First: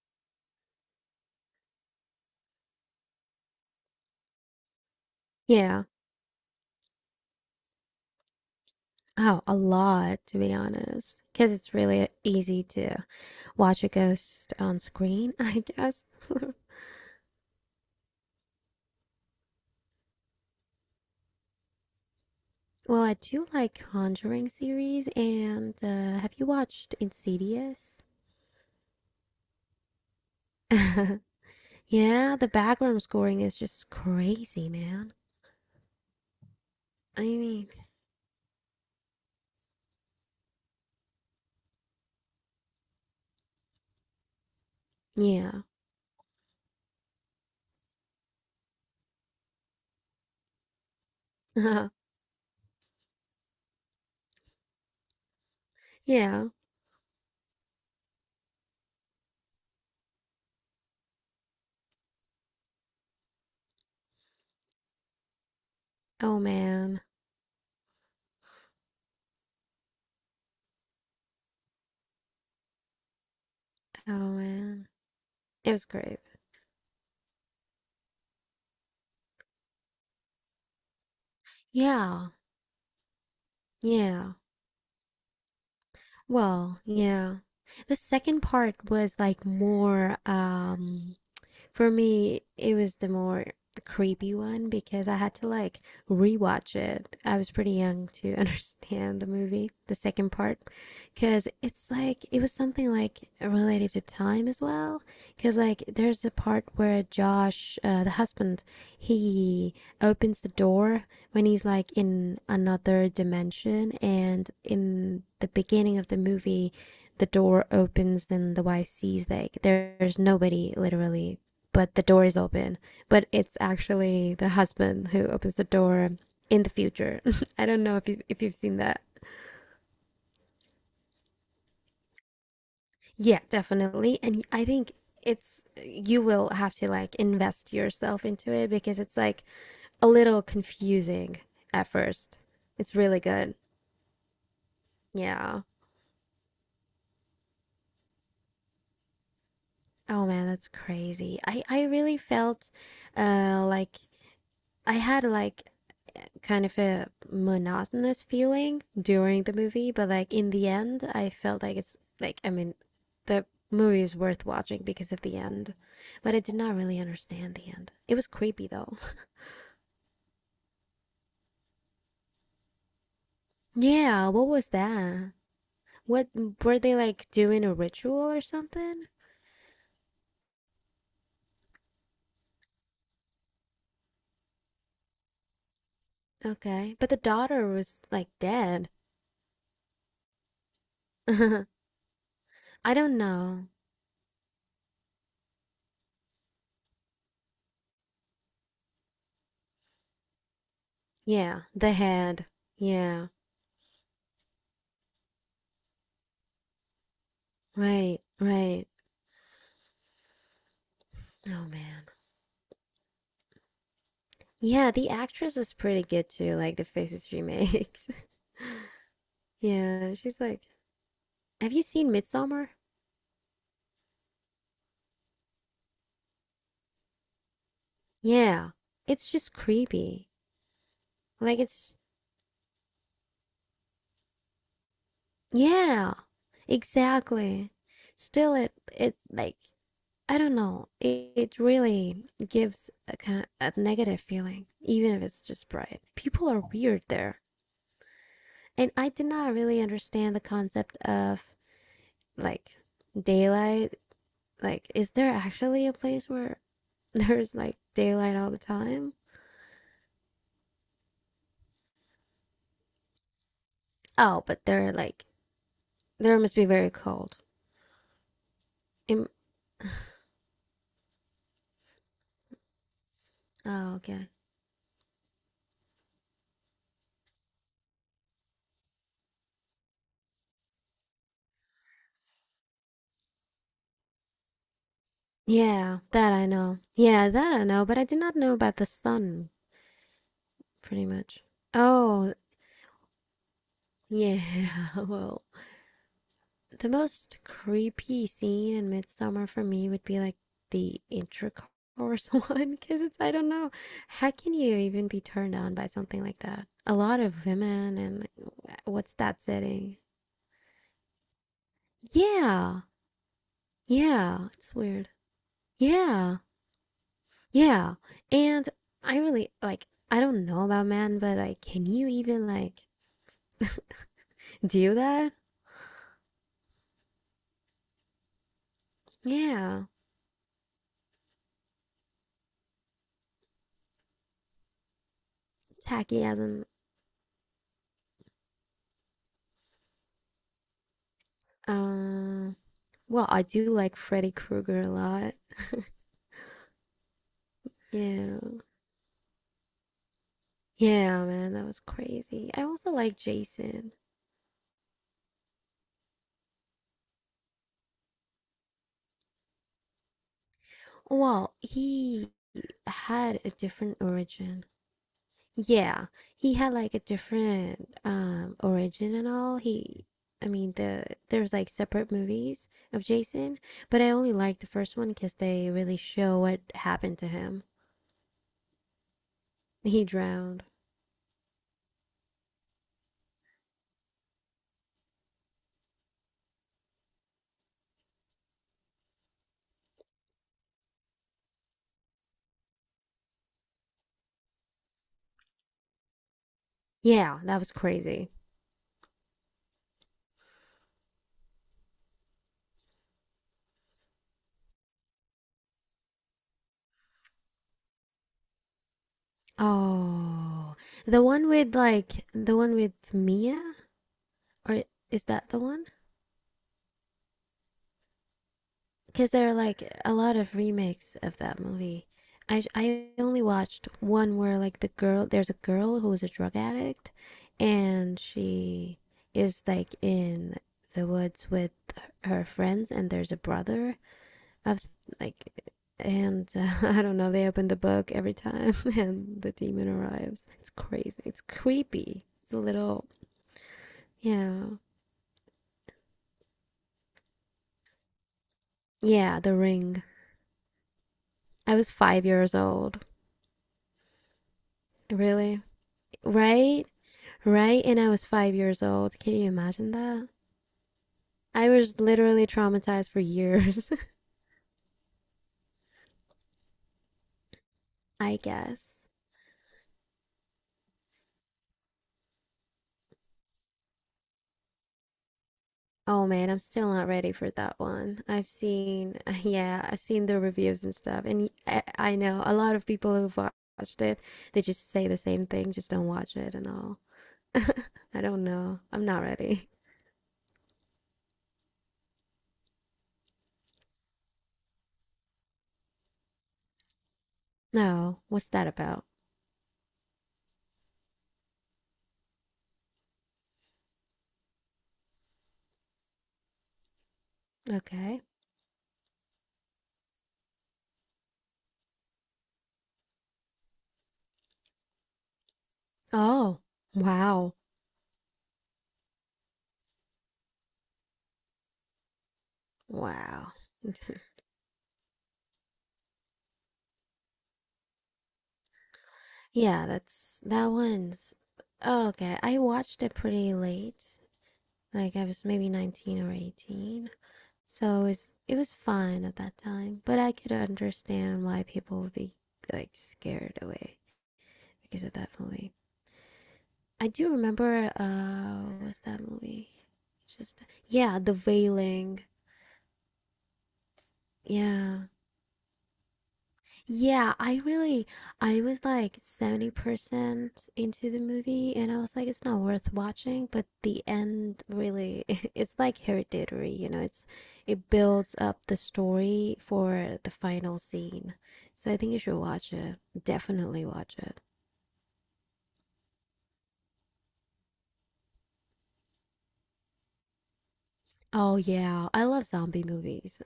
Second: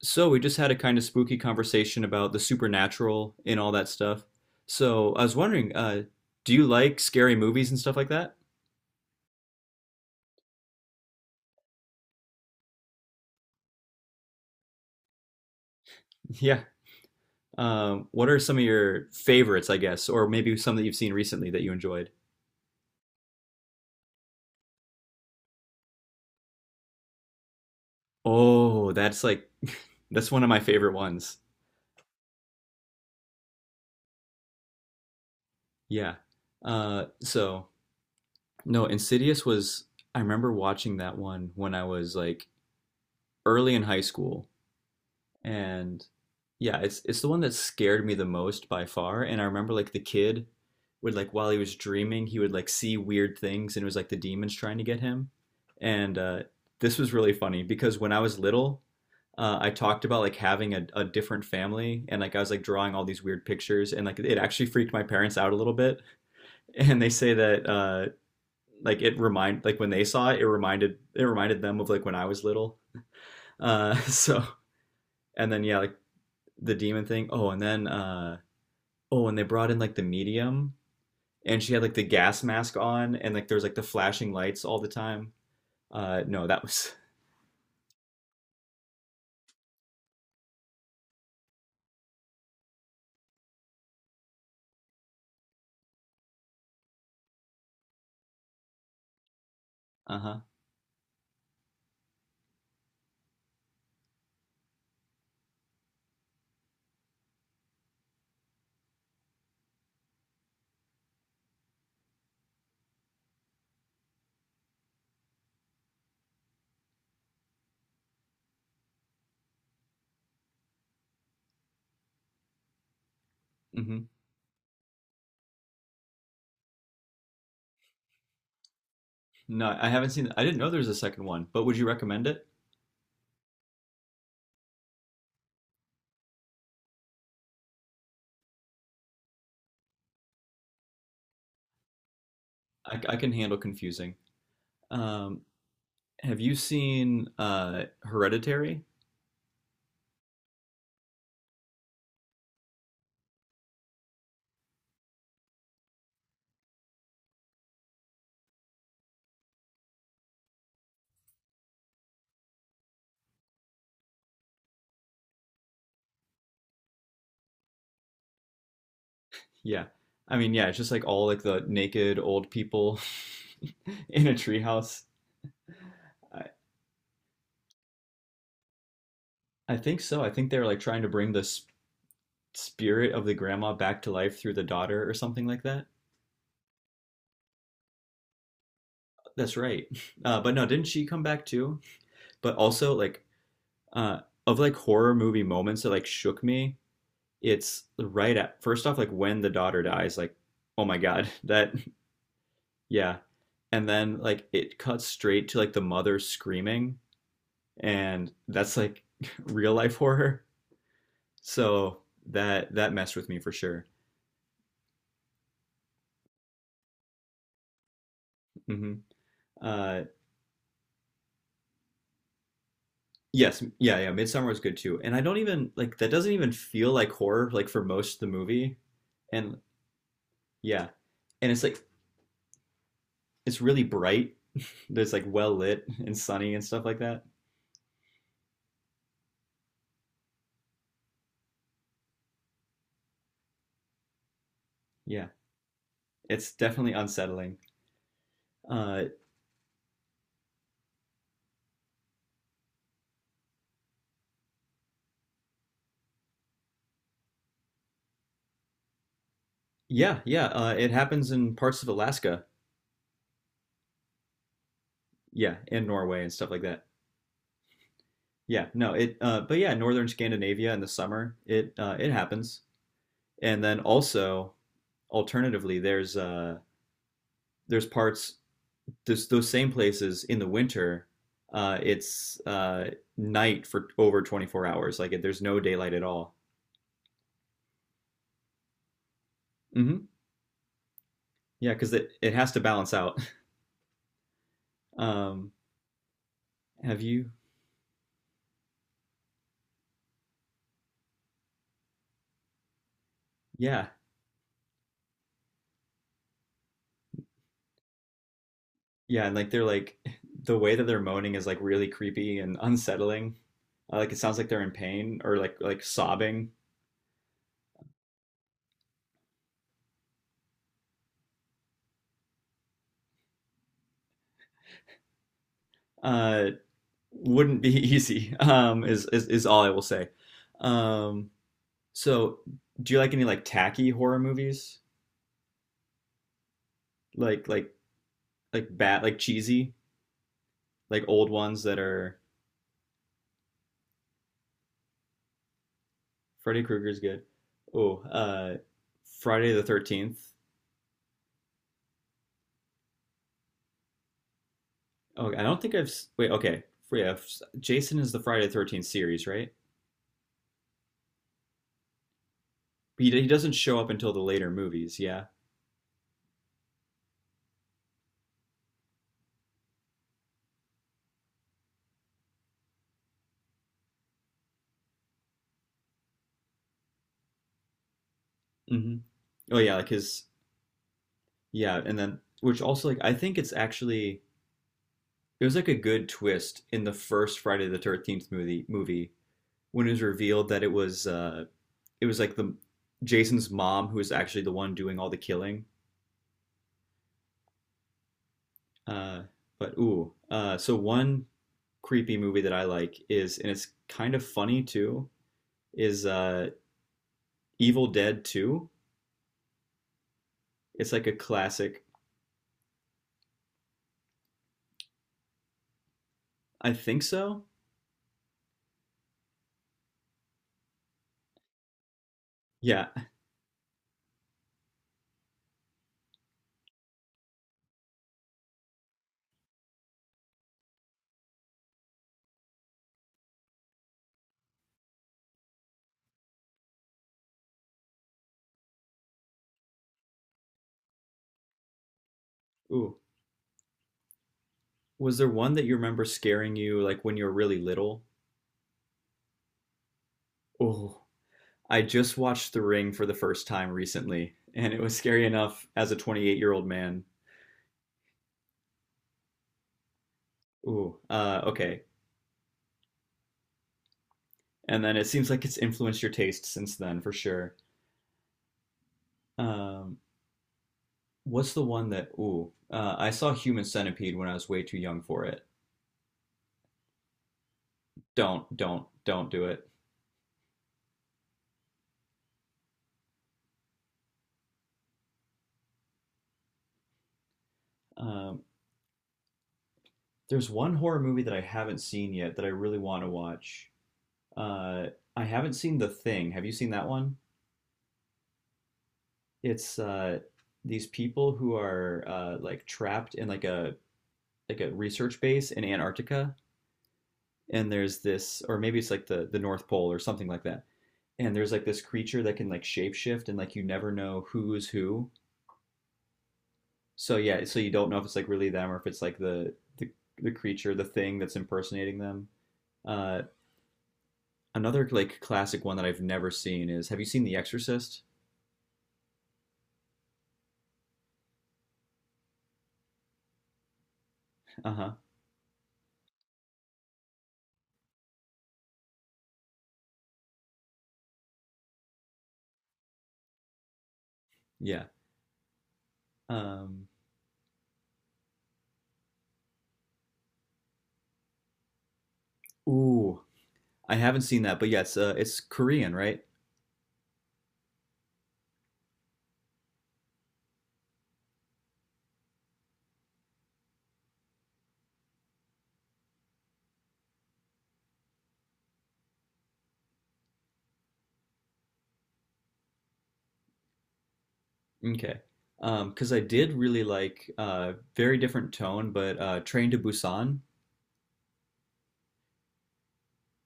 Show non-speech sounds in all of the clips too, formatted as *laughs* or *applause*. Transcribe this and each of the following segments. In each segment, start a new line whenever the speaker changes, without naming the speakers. So we just had a kind of spooky conversation about the supernatural and all that stuff. So I was wondering,
Yeah.
do you like scary movies and stuff like that?
Oh, a lot, to be honest. Because it's really easy to watch a ghost on screen, *laughs* I guess.
Yeah. What are some of your favorites, I guess, or maybe some that you've seen recently that you enjoyed?
Well, I do like Conjuring series, and have you watched Insidious?
Oh, that's like *laughs* that's one of my favorite
*laughs*
ones.
Yeah, the background scoring is just crazy, man.
Yeah. Uh,
I
so
mean,
no, Insidious was I remember watching that one when I was like early in high school.
yeah.
And yeah, it's the one that scared me the most by far. And I remember like the kid would like while he was
*laughs*
dreaming, he would like see weird things, and it was like the demons trying to get him. And
Yeah.
this was really funny because when I was little, I talked about like having a different family, and like I was like drawing all these weird pictures, and like it actually freaked my parents out a little bit. *laughs*
Oh, man.
And they say that like it remind like when they saw it, it reminded them of like when I was little. *laughs*
Oh,
So
man.
and then
It
yeah,
was
like
great.
the demon thing. Oh, and then oh, and they brought in like the medium and she had like the
Yeah.
gas mask on and like there's like the flashing
Yeah.
lights all the time. No, that
Well,
was
yeah. The second part was like more. For me, it was the more creepy one because I had to like rewatch it. I was pretty young to *laughs* understand the movie, the
*laughs*
second
uh-huh.
part, because it's like it was something like related to time as well. Because like there's a part where Josh, the husband, he opens the door when he's like in another dimension, and in the beginning of the movie, the door opens and the wife sees like there's nobody literally but the door is open. But it's
Hmm.
actually the husband who opens the door in the future. *laughs* I don't know if you've seen that.
No, I haven't seen I didn't know there's a second one, but would you recommend it?
Yeah, definitely. And I think it's you will have to like invest yourself into it because it's like a little confusing at first. It's
I
really
can
good.
handle confusing. Um
Yeah.
have you seen Hereditary?
Oh man, that's crazy. I really felt like I had like kind of a monotonous feeling during the movie, but like in the end, I felt like it's like I mean, the movie is worth watching because of the end, but I did not really understand the end. It was creepy though. *laughs*
Yeah. I mean, yeah, it's just like all like the naked old people *laughs* in
Yeah,
a
what was
treehouse.
that? What
I,
were they like doing a ritual or something?
I think so. I think they were like trying to bring the spirit of the grandma back to life through the daughter or something like that.
Okay, but the daughter was like dead.
That's right. *laughs* But no, didn't she come
*laughs*
back
I
too? But also
don't
like
know.
uh of like horror movie moments that like shook me, it's right at first off like when the daughter dies, like oh my God, *laughs*
Yeah,
that
the head.
yeah.
Yeah,
And then like it cuts straight to like the mother screaming
right,
and that's
right.
like *laughs* real life horror.
Oh
So
man.
that messed with me for sure.
Yeah, the actress is pretty good too, like the faces she makes. *laughs*
Hmm. Uh,
Yeah, she's like, have you seen Midsommar?
yes, yeah, yeah. Midsummer was good too, and I don't even like that doesn't even feel like horror like for most of the
Yeah,
movie.
it's just
And
creepy.
yeah, and
Like
it's like
it's,
it's really bright. There's like well lit *laughs*
yeah,
and sunny and stuff like that.
exactly. Still, it like I don't know. It really gives a kind a negative feeling, even if
Yeah,
it's just bright. People
it's
are
definitely
weird there,
unsettling.
and
Uh,
I did not really understand the concept of like daylight. Like, is there actually a place where *laughs* there's like daylight all the time.
yeah, yeah. It happens in parts of Alaska.
Oh, but they're like
Yeah, and Norway and
there
stuff
must
like
be
that.
very cold.
Yeah, no, it
Im-
but yeah, northern Scandinavia in the summer, it happens. And then
oh, okay.
also alternatively there's there's parts those same places in the winter, it's night for over 24 hours. Like it, there's no daylight
Yeah,
at
that
all.
I know. Yeah, that I know, but I did not know about the sun
Hmm.
pretty much.
Yeah, because it
Oh,
it has to balance out. *laughs*
yeah. *laughs* Well,
Um
the
have you
most creepy scene in Midsummer for me would be like the intercourse *laughs* one because it's I don't know
yeah.
how can you even be turned on by something like that? A lot of women and what's
Yeah, and
that
like they're like
setting?
the way that they're moaning is like really creepy and
Yeah.
unsettling. Like it sounds
Yeah,
like they're in
it's weird.
pain or like
Yeah,
sobbing.
yeah. And I really like, I don't know about men, but like, can you even like *laughs* do that?
Uh wouldn't be *laughs* easy. Is all I will
Yeah,
say. Um, so do you like any like tacky horror movies?
tacky as in,
Like like like bad like cheesy like old ones that are
um, well, I do like Freddy Krueger a lot.
Freddy Krueger's good. Oh,
Yeah,
Friday the 13th.
yeah, man, that was crazy. I also like Jason.
Oh, I don't think I've wait. Okay, yeah, Jason is the Friday the 13th series, right?
Well, he
He
had a
doesn't show up
different
until the later
origin.
movies. Yeah.
Yeah, he had like a different origin and all. He, I mean, there's like separate movies of Jason, but I only liked the first one because they really show what happened to him.
Hmm. Oh yeah, like
He
his
drowned.
yeah, and then which also like I think it's actually it was like a good twist in the first Friday the 13th movie when it was revealed that it was like the Jason's mom who was actually the one doing all the killing.
Yeah, that was crazy.
Uh, but ooh, so one creepy movie that I like is and it's kind of funny too is Evil Dead Two.
Oh,
It's like a classic.
the one with Mia, or is that the one?
I think so.
Because there are like a lot of remakes of that movie. I
Yeah.
I only watched one where there's a girl who is a drug addict, and she is like in the woods with her friends, and there's a brother of like. And *laughs* I don't know, they open the book every time *laughs* and the demon arrives. It's crazy. It's creepy. It's a
Ooh,
little, yeah.
was there one that you remember scaring you like when you were really little?
Yeah, The Ring.
Oh,
I
I
was
just
five
watched
years
The Ring
old.
for the first time recently, and it was scary
Really?
enough as a 28-year-old year old
Right?
man.
Right? And I was 5 years old. Can you imagine that?
Ooh,
I
okay.
was literally traumatized for years, *laughs*
And then it seems like it's influenced your taste since then, for sure.
I guess.
Um, what's the one that? Ooh, I saw Human Centipede when I was way too young for it.
Oh man, I'm still not ready for that one. I've seen,
Don't
*laughs*
do it.
yeah, I've seen the reviews and stuff. And I know a lot of people who've watched it, they just say the same thing, just don't watch it and all. I
Um,
don't know. I'm not ready. *laughs*
there's one horror movie that I haven't seen yet that I really want to watch. Uh, I haven't seen The Thing. Have you seen that one?
No, what's that about?
It's these people who are like trapped in like a research base in Antarctica, and there's
Okay.
this, or maybe it's like the North Pole or something like that. And there's like this creature that can like shapeshift, and like you never know who is who.
Oh,
So yeah,
wow.
so you don't know if it's like really them or if it's like the creature, the thing that's impersonating them. Uh,
Wow.
another like classic one that I've never seen is have you seen The Exorcist?
Yeah, that's that one's oh, okay. I watched it pretty late.
Uh huh.
Like I was maybe 19 or 18. So it was fine at that time, but I could understand why people would be like scared away
Yeah.
because of that movie.
Um.
I do remember what's that movie? Just yeah, The Wailing.
Ooh, I haven't seen that, but yeah,
Yeah.
it's Korean, right?
Yeah, I was like 70% into the movie, and I was like, it's not worth watching, but the end really, *laughs* it's like hereditary, it builds up the story for the final scene. So I think you should watch it. Definitely watch it.
Okay. 'Cause I did really like very different tone, but Train to Busan
Oh yeah, I love zombie movies.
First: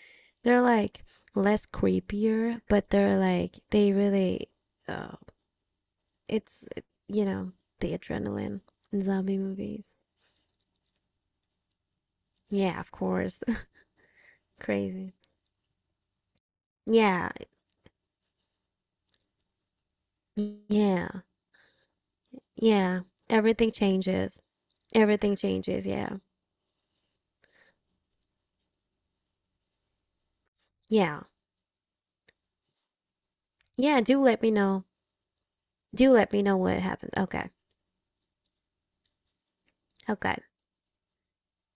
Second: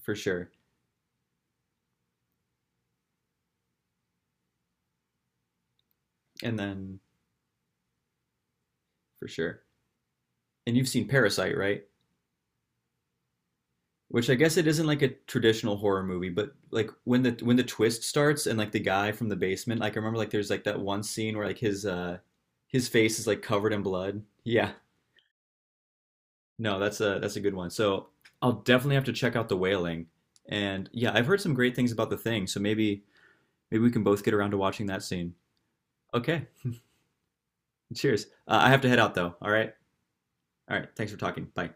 for
*laughs*
sure.
They're like less creepier, but they're like they really, uh,
And
it's,
then
you know, the adrenaline in
for
zombie
sure.
movies.
And you've seen Parasite, right?
Yeah, of course. *laughs*
Which I guess it isn't like a
Crazy.
traditional horror movie, but like
Yeah,
when the twist starts and like the guy from the basement, like I remember like there's like that one
yeah,
scene where like his
yeah.
face is like
Everything
covered in blood.
changes.
Yeah.
Everything changes. Yeah,
No, that's a good one. So I'll definitely have to check out The Wailing. And yeah,
yeah,
I've heard some great things about The Thing, so maybe maybe we
yeah.
can
Do
both get
let
around
me
to
know.
watching that scene.
Do let me
Okay.
know what happens. Okay,
Cheers. I have to head out though. All right.
okay.
All right. Thanks for talking. Bye.